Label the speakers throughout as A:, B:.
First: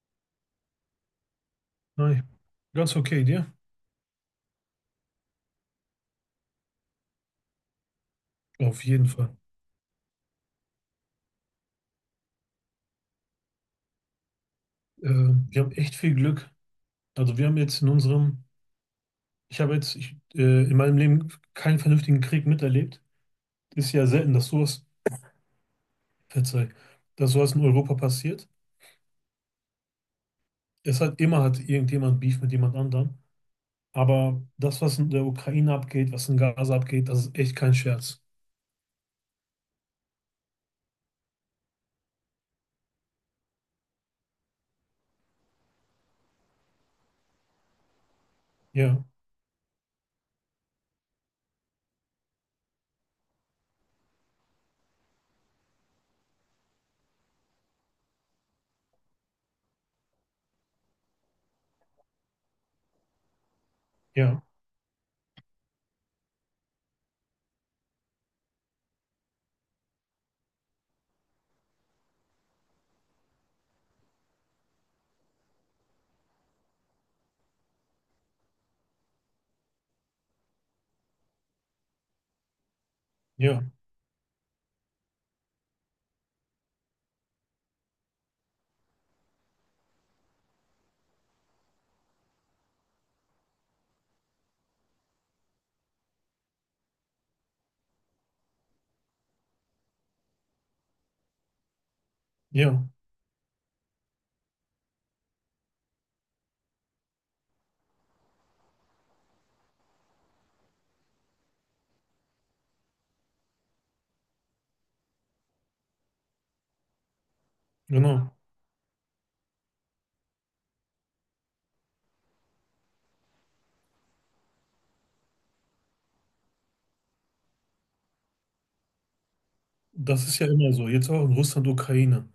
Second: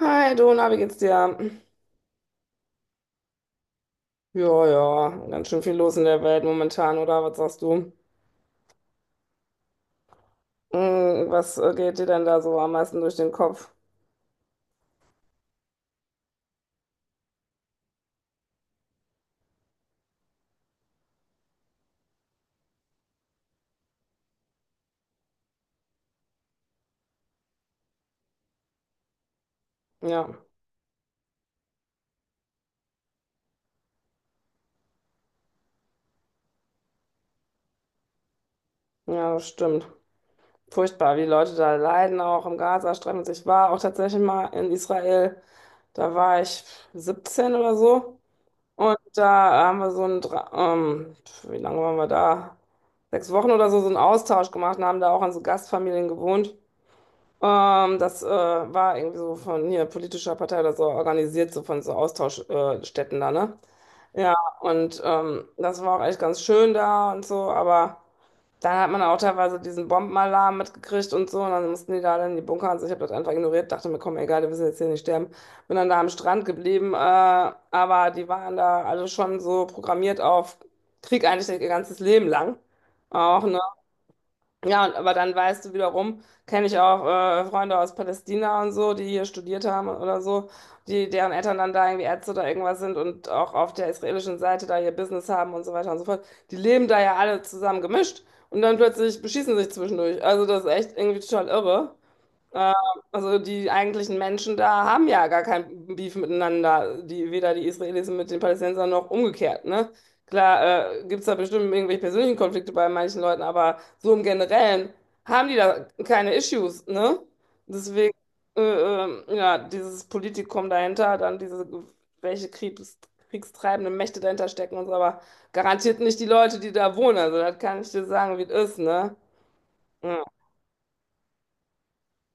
A: Hi, Dona, wie geht's dir?
B: Hi. Ganz okay, dir?
A: Ja, ja, ganz schön viel los in der Welt momentan, oder? Was sagst du?
B: Auf jeden Fall.
A: Hm, was geht dir denn da so am meisten durch den Kopf?
B: Äh, Wir haben echt viel Glück. Also wir haben jetzt in unserem, ich habe jetzt ich, in meinem Leben keinen vernünftigen Krieg miterlebt. Ist ja selten, dass sowas, verzeih, dass sowas in Europa passiert.
A: Ja,
B: Es hat immer hat irgendjemand Beef mit jemand anderem. Aber das, was in der Ukraine abgeht, was in Gaza abgeht, das ist echt kein Scherz.
A: ja, das stimmt. Furchtbar, wie die Leute da leiden, auch im Gazastreifen. Ich war auch tatsächlich mal in Israel, da war ich 17 oder so. Und
B: Ja,
A: da haben wir so ein, wie lange waren wir da? 6 Wochen oder so, so einen Austausch gemacht und haben da auch an so Gastfamilien gewohnt. Das war irgendwie so von hier politischer Partei oder so organisiert, so von so Austauschstätten Städten da, ne? Ja,
B: ja,
A: und das war auch echt ganz schön da und so, aber dann hat man auch teilweise diesen Bombenalarm mitgekriegt und so, und dann mussten die da dann in die Bunker und so. Ich habe das einfach ignoriert, dachte mir, komm, egal, wir müssen jetzt hier nicht sterben. Bin dann da am Strand geblieben, aber die waren da alle schon so programmiert auf Krieg eigentlich ihr ganzes Leben lang. Auch, ne?
B: ja,
A: Ja, und- aber dann weißt du wiederum, kenne ich auch Freunde aus Palästina und so, die hier studiert haben oder so, die, deren Eltern dann da irgendwie Ärzte oder irgendwas sind und auch auf der israelischen Seite da ihr Business haben und so weiter und so fort. Die leben da ja alle zusammen gemischt und dann plötzlich beschießen sich zwischendurch. Also das ist echt irgendwie total irre. Äh,
B: ja,
A: also die eigentlichen Menschen da haben ja gar kein Beef miteinander, die, weder die Israelis mit den Palästinensern noch umgekehrt, ne? Klar, gibt es da bestimmt irgendwelche persönlichen Konflikte bei manchen Leuten, aber so im Generellen haben die da keine Issues, ne? Deswegen,
B: genau.
A: ja, dieses Politikum dahinter, dann diese, welche kriegstreibenden Mächte dahinter stecken und so, aber garantiert nicht die Leute, die da wohnen. Also das kann ich dir sagen, wie es ist, ne? Ja,
B: Das ist ja immer so. Jetzt auch in Russland, Ukraine.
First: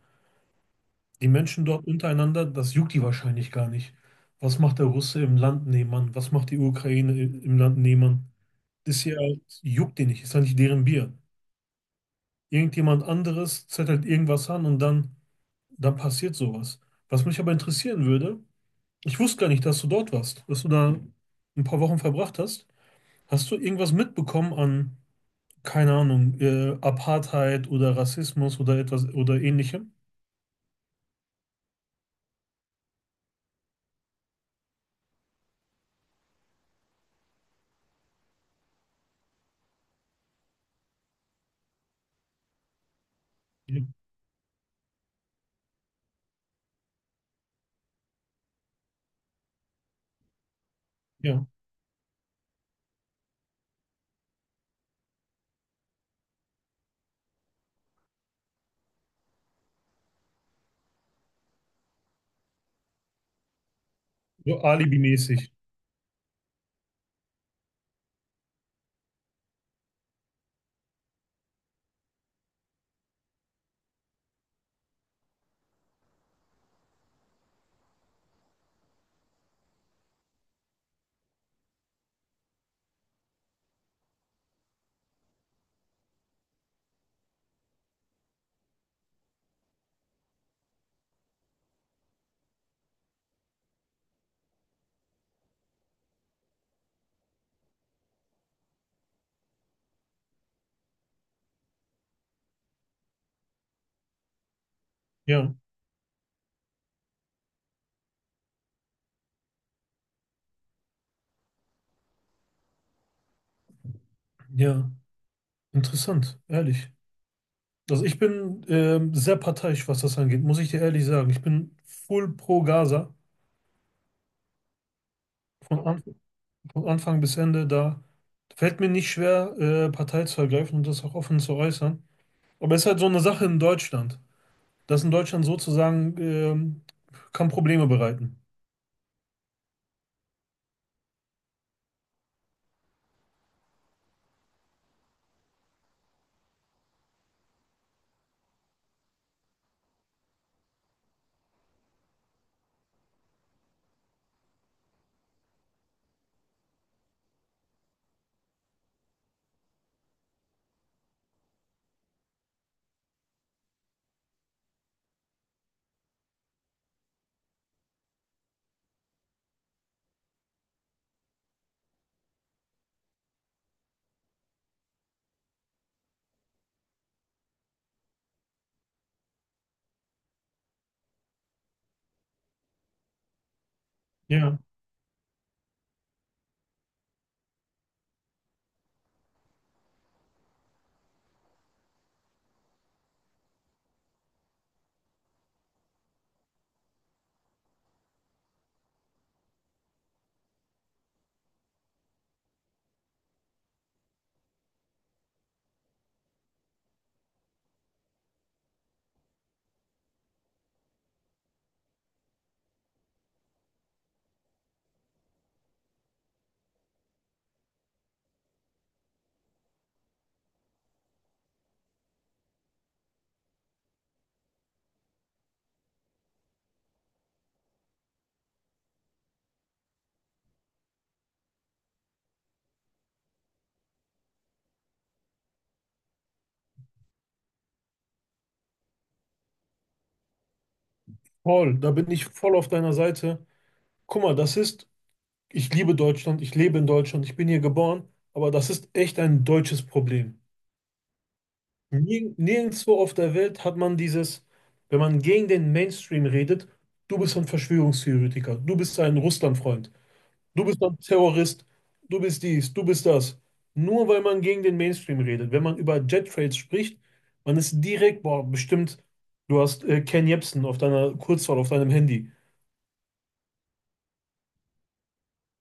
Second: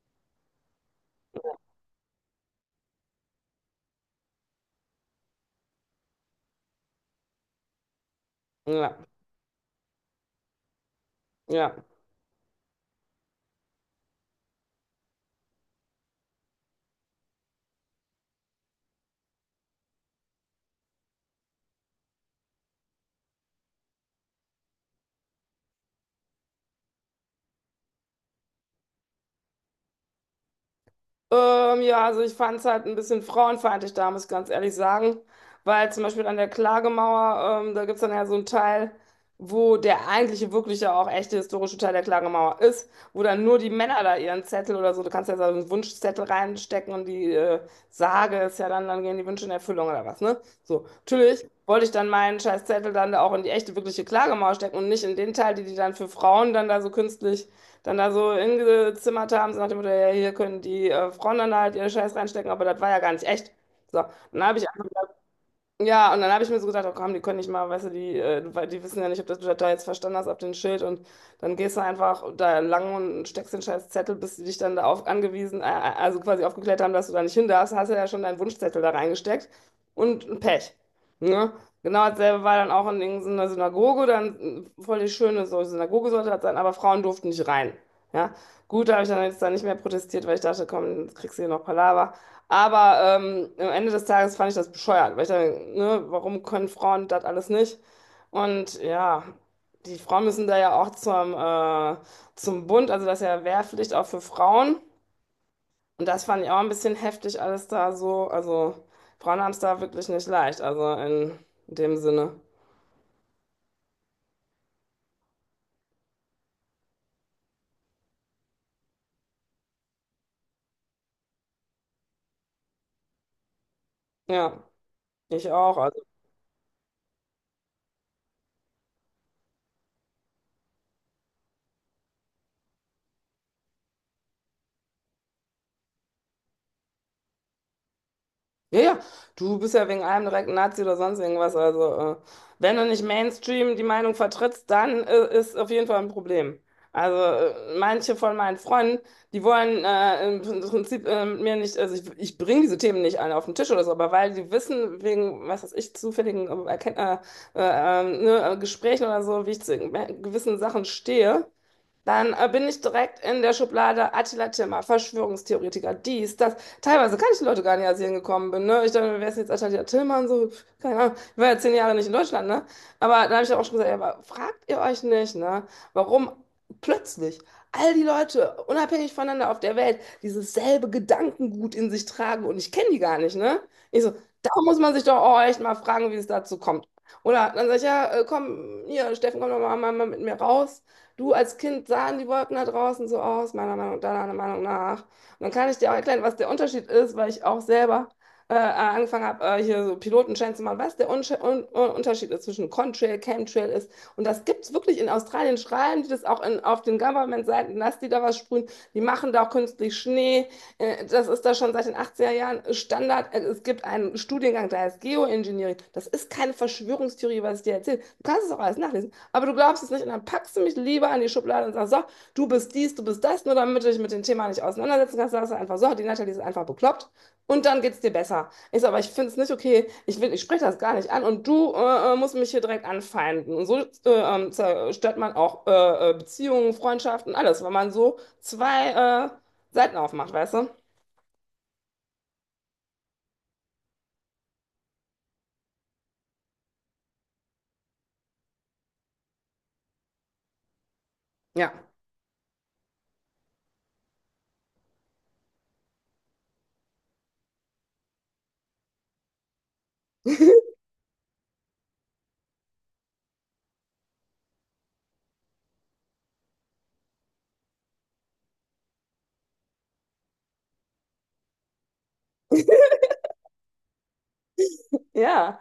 B: Die Menschen dort untereinander, das juckt die wahrscheinlich gar nicht. Was macht der Russe im Land nebenan? Was macht die Ukraine im Land nebenan?
A: ja,
B: Das hier halt, juckt die nicht, ist halt nicht deren Bier.
A: ja.
B: Irgendjemand anderes zettelt irgendwas an und dann, dann passiert sowas. Was mich aber interessieren würde, ich wusste gar nicht, dass du dort warst, dass du da ein paar Wochen verbracht hast. Hast du irgendwas mitbekommen an, keine Ahnung, Apartheid oder Rassismus oder etwas oder ähnlichem?
A: Ja, also ich fand es halt ein bisschen frauenfeindlich da, muss ich ganz ehrlich sagen. Weil zum Beispiel an der Klagemauer, da gibt es dann ja so einen Teil, wo der eigentliche, wirkliche, auch echte historische Teil der Klagemauer ist, wo dann nur die
B: Ja,
A: Männer da ihren Zettel oder so, du kannst ja so einen Wunschzettel reinstecken und die Sage ist ja dann, dann gehen die Wünsche in Erfüllung oder was, ne? So,
B: ja,
A: natürlich wollte ich dann meinen Scheißzettel dann da auch in die echte, wirkliche Klagemauer stecken und nicht in den Teil, die die dann für Frauen dann da so künstlich dann da so hingezimmert haben, so nach dem Motto, ja, hier können die Frauen dann halt ihre Scheiß reinstecken, aber das war ja gar nicht echt. So, dann habe
B: so
A: ich einfach
B: alibimäßig.
A: ja, und dann habe ich mir so gedacht, oh komm, die können nicht mal, weißt du, die, weil die wissen ja nicht, ob das du das da jetzt verstanden hast, ab dem Schild. Und dann gehst du einfach da lang und steckst den scheiß Zettel, bis die dich dann da auf, angewiesen, also quasi aufgeklärt haben, dass du da nicht hin darfst. Hast du ja schon deinen Wunschzettel da reingesteckt und Pech. Ne? Genau dasselbe war dann auch in irgendeiner Synagoge, dann voll die schöne so Synagoge sollte das sein, aber Frauen durften nicht rein. Ja, gut, da habe ich dann jetzt da nicht mehr protestiert, weil ich dachte, komm, jetzt kriegst du hier noch Palaver. Aber am Ende des Tages fand ich das bescheuert, weil ich dann, ne, warum können Frauen das alles nicht? Und ja, die Frauen müssen da ja auch zum, zum Bund, also das ist ja Wehrpflicht auch für Frauen.
B: Ja.
A: Und das fand ich auch ein bisschen heftig, alles da so. Also Frauen haben es da wirklich nicht leicht, also in dem Sinne.
B: Ja, interessant, ehrlich. Also ich bin sehr parteiisch, was das angeht, muss ich dir ehrlich sagen. Ich bin full pro Gaza,
A: Ja, ich auch.
B: von,
A: Also.
B: Anf von Anfang bis Ende. Da fällt mir nicht schwer, Partei zu ergreifen und das auch offen zu äußern. Aber es ist halt so eine Sache in Deutschland, dass in Deutschland sozusagen kann Probleme bereiten.
A: Ja, ja, du bist ja wegen allem direkt ein Nazi oder sonst irgendwas. Also, wenn du nicht Mainstream die Meinung vertrittst, dann ist auf jeden Fall ein Problem. Also, manche von meinen Freunden, die wollen im Prinzip mit mir nicht, also ich bringe diese Themen nicht alle auf den Tisch oder so, aber weil die wissen, wegen, was weiß ich, zufälligen äh, äh, ne, Gesprächen oder so, wie ich zu gewissen Sachen stehe, dann bin ich direkt in der Schublade Attila Timmer, Verschwörungstheoretiker, dies, das. Teilweise kann ich die Leute gar nicht, als ich hingekommen bin. Ne? Ich dachte, wer ist denn jetzt Attila Timmer und so? Pff, keine Ahnung. Ich war ja 10 Jahre nicht in Deutschland, ne? Aber dann habe ich auch schon gesagt, ja, aber fragt ihr euch nicht, ne? Warum plötzlich all die Leute, unabhängig voneinander auf der Welt, dieses selbe Gedankengut in sich tragen und ich kenne die gar nicht, ne? Ich so, da
B: Ja,
A: muss man sich doch auch echt mal fragen, wie es dazu kommt. Oder dann sag ich, ja, komm, hier, Steffen, komm doch mal, mal mit mir raus. Du als Kind sahen die Wolken da draußen so aus, meiner Meinung nach, deiner Meinung nach. Und dann kann ich dir auch erklären, was der Unterschied ist, weil ich auch selber angefangen habe, hier so Pilotenschein zu machen, was der Unsche- Un Un Unterschied ist zwischen Contrail, Chemtrail ist. Und das gibt es wirklich in Australien, schreiben die das auch in, auf den Government-Seiten, dass die da was sprühen. Die machen da auch künstlich Schnee. Das ist da schon seit den 80er Jahren Standard. Es gibt einen Studiengang, der heißt Geoengineering. Das ist keine Verschwörungstheorie, was ich dir erzähle. Du kannst es auch alles nachlesen. Aber du glaubst es nicht und dann packst du mich lieber in die Schublade und sagst, so, du bist dies, du bist das, nur damit du dich mit dem Thema nicht auseinandersetzen kannst, sagst du einfach so, die Natalie ist einfach bekloppt und dann geht's dir besser. Ich so, aber ich finde es nicht okay, ich will, ich spreche das gar nicht an und du musst mich hier direkt anfeinden. Und so zerstört man auch Beziehungen, Freundschaften, alles, weil man so zwei Seiten aufmacht, weißt du?
B: voll, da bin ich voll auf deiner Seite. Guck mal, das ist, ich liebe Deutschland, ich lebe in Deutschland, ich bin hier geboren, aber das ist echt ein deutsches Problem.
A: Ja.
B: Nirgendwo auf der Welt hat man dieses, wenn man gegen den Mainstream redet, du bist ein Verschwörungstheoretiker, du bist ein Russlandfreund, du bist ein Terrorist, du bist dies, du bist das. Nur weil man gegen den Mainstream redet. Wenn man über Jet Trails spricht, man ist direkt, boah, bestimmt, du hast Ken Jebsen auf deiner Kurzwahl, auf deinem Handy.
A: Ja,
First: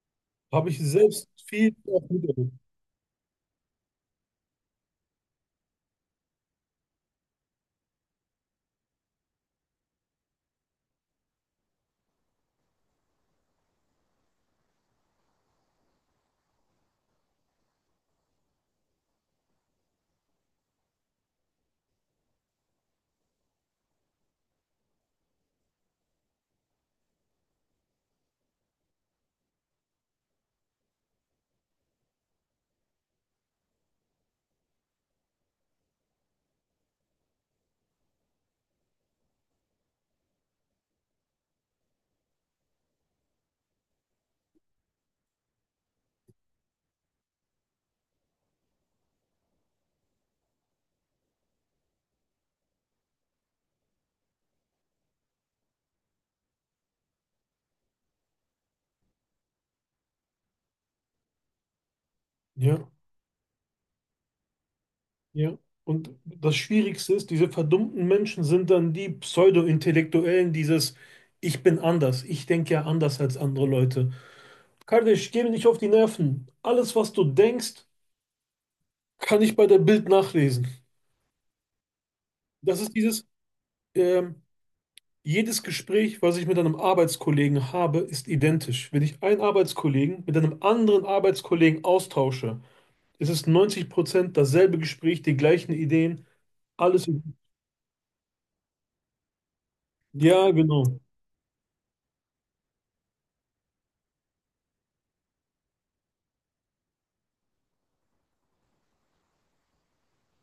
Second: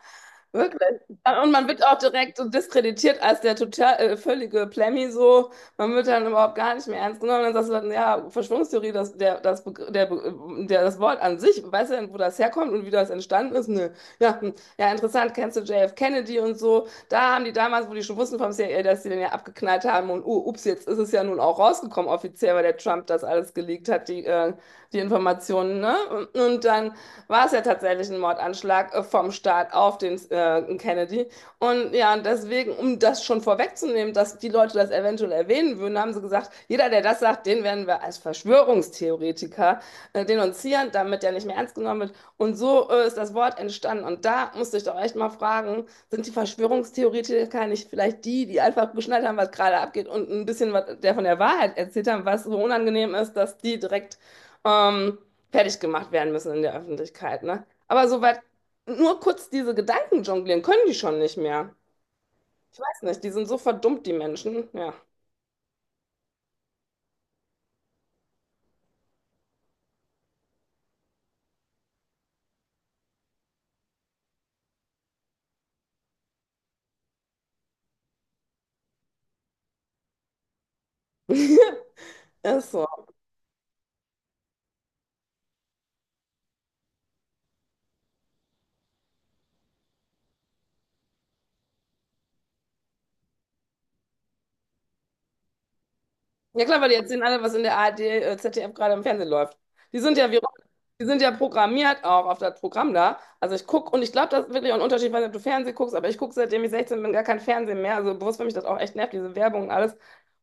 B: Habe ich
A: wirklich.
B: selbst
A: Und man
B: viel
A: wird auch
B: oft
A: direkt so
B: miterlebt.
A: diskreditiert als der total völlige Plemmi so. Man wird dann überhaupt gar nicht mehr ernst genommen. Dann sagst du dann, ja, Verschwörungstheorie, das, der, das, das Wort an sich, weißt du denn, wo das herkommt und wie das entstanden ist? Nö. Ja, hm. Ja, interessant, kennst du JF Kennedy und so. Da haben die damals, wo die schon wussten vom CIA, dass die den ja abgeknallt haben und oh, ups, jetzt ist es ja nun auch rausgekommen offiziell, weil der Trump das alles geleakt hat, die, die Informationen, ne? Und dann war es ja tatsächlich ein Mordanschlag vom Staat auf den Kennedy. Und ja, und deswegen, um das schon vorwegzunehmen, dass die Leute das eventuell erwähnen würden, haben sie gesagt, jeder, der das sagt, den werden wir als Verschwörungstheoretiker denunzieren, damit der nicht mehr ernst genommen wird. Und so ist das Wort entstanden. Und da musste ich doch echt mal fragen, sind die Verschwörungstheoretiker nicht vielleicht die, die einfach geschnallt haben, was gerade abgeht und ein bisschen was der von der Wahrheit erzählt haben, was so unangenehm ist, dass die direkt ähm, fertig gemacht werden müssen in der Öffentlichkeit, ne? Aber soweit nur kurz diese Gedanken jonglieren können die schon nicht mehr. Ich
B: Ja.
A: weiß nicht, die sind so verdummt, die Menschen. Ja.
B: Ja. Und das Schwierigste ist, diese verdummten Menschen sind dann die Pseudo-Intellektuellen, dieses Ich bin anders, ich denke ja anders als andere Leute. Kardeş, geh mir nicht auf die Nerven. Alles, was du denkst, kann ich bei der Bild nachlesen.
A: Ist
B: Das
A: so.
B: ist dieses, ähm, jedes Gespräch, was ich mit einem Arbeitskollegen habe, ist identisch. Wenn ich einen Arbeitskollegen mit einem anderen Arbeitskollegen austausche, ist es 90% dasselbe Gespräch, die gleichen Ideen,
A: Ja klar, weil die
B: alles.
A: erzählen alle, was in der ARD, ZDF gerade im Fernsehen läuft. Die sind ja wie,
B: Ja, genau.
A: die sind ja programmiert auch auf das Programm da. Also ich gucke und ich glaube, das ist wirklich auch ein Unterschied, weil du Fernsehen guckst, aber ich gucke, seitdem ich 16 bin, gar kein Fernsehen mehr. Also bewusst finde ich das auch echt nervig, diese Werbung und alles.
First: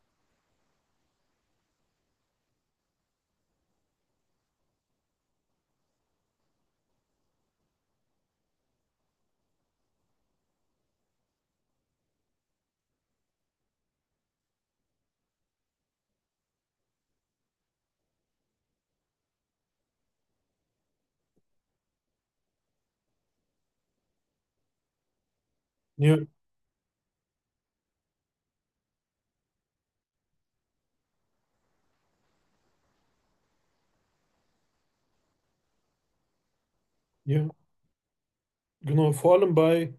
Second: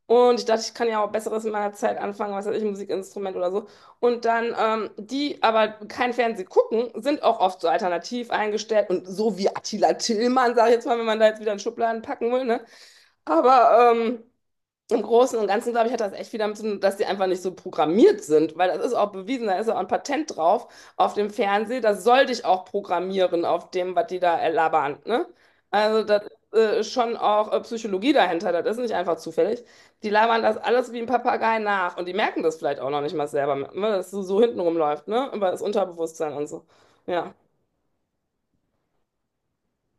A: Und ich dachte, ich kann ja auch Besseres in meiner Zeit anfangen, was weiß ich, ein Musikinstrument oder so. Und dann, die aber kein Fernsehen gucken, sind auch oft so alternativ eingestellt und so wie Attila Tillmann, sage ich jetzt mal, wenn man da jetzt wieder in Schubladen packen will, ne? Aber im Großen und Ganzen, glaube ich, hat das echt viel damit zu tun, dass die einfach nicht so programmiert sind, weil das ist auch bewiesen, da ist ja auch ein Patent drauf auf dem Fernseher, das soll dich auch programmieren auf dem, was die da labern, ne? Also
B: Ja,
A: das ist schon auch Psychologie dahinter, das ist nicht einfach zufällig. Die labern das alles wie ein Papagei nach und die merken das vielleicht auch noch nicht mal selber, ne? Dass es so, so hinten rumläuft, ne? Über das Unterbewusstsein und so. Ja,
B: ja. Genau, vor allem bei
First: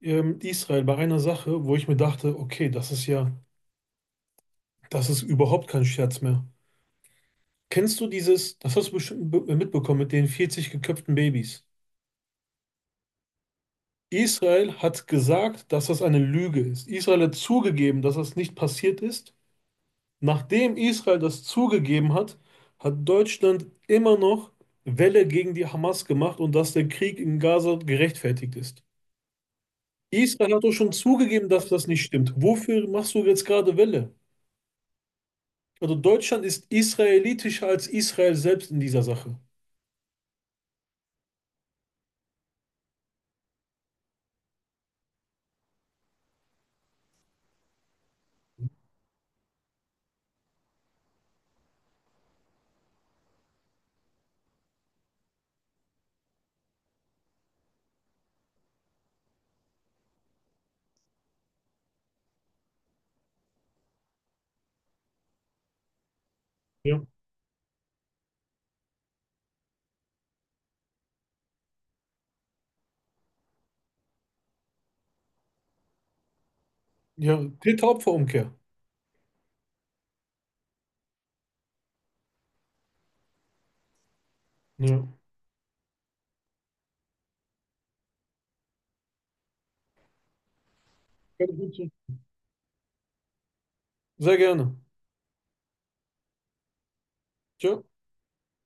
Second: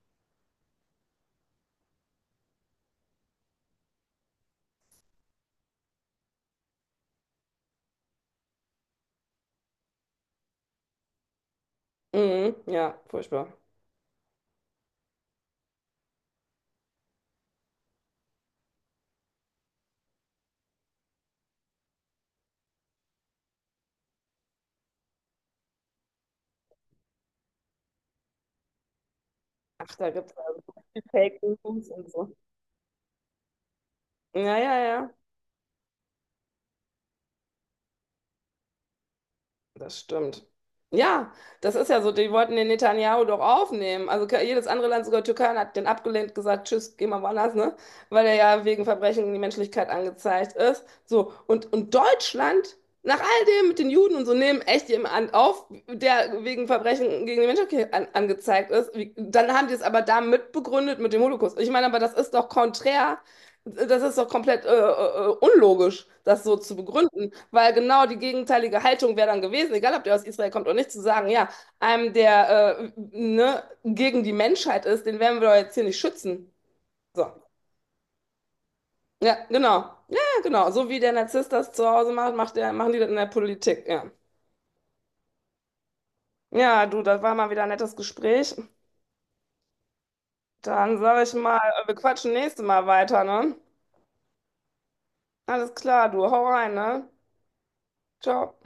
B: Israel, bei einer Sache, wo ich mir dachte, okay, das ist ja, das ist überhaupt kein Scherz mehr. Kennst du dieses, das hast du bestimmt mitbekommen mit den 40 geköpften Babys.
A: mhm, ja, furchtbar.
B: Israel hat gesagt, dass das eine Lüge ist. Israel hat zugegeben, dass das nicht passiert ist. Nachdem Israel das zugegeben hat, hat Deutschland immer noch Welle gegen die Hamas gemacht und dass der Krieg in Gaza gerechtfertigt ist.
A: Ach, da gibt es
B: Israel
A: also
B: hat doch schon
A: die Fake
B: zugegeben, dass das
A: News
B: nicht
A: und so.
B: stimmt. Wofür machst du jetzt gerade Welle?
A: Ja, ja, ja.
B: Also Deutschland ist israelitischer als Israel selbst in dieser Sache.
A: Das stimmt. Ja, das ist ja so, die wollten den Netanyahu doch aufnehmen. Also ke- jedes andere Land, sogar Türkei, hat den abgelehnt, gesagt, tschüss, geh mal woanders, ne? Weil er ja wegen Verbrechen gegen die Menschlichkeit angezeigt ist. So, und Deutschland, nach all dem mit den Juden und so, nehmen echt jemanden auf, der wegen Verbrechen gegen die Menschlichkeit an, angezeigt ist. Wie, dann haben die es aber da mitbegründet mit dem Holocaust. Ich meine, aber das ist doch konträr, das ist doch komplett unlogisch, das so zu
B: Ja,
A: begründen. Weil genau die gegenteilige Haltung wäre dann gewesen, egal ob der aus Israel kommt oder nicht, zu sagen, ja, einem, der ne, gegen die Menschheit ist, den werden wir doch jetzt hier nicht schützen. So.
B: Ja, Täter-Opfer-Umkehr.
A: Ja, genau. Ja, genau. So wie der Narzisst das zu Hause macht, macht der, machen die das in der Politik. Ja.
B: Ja.
A: Ja, du, das war mal wieder ein nettes Gespräch. Dann sage ich mal, wir quatschen nächstes Mal weiter, ne?
B: Sehr gerne.
A: Alles klar, du, hau rein, ne?
B: Tja.
A: Ciao.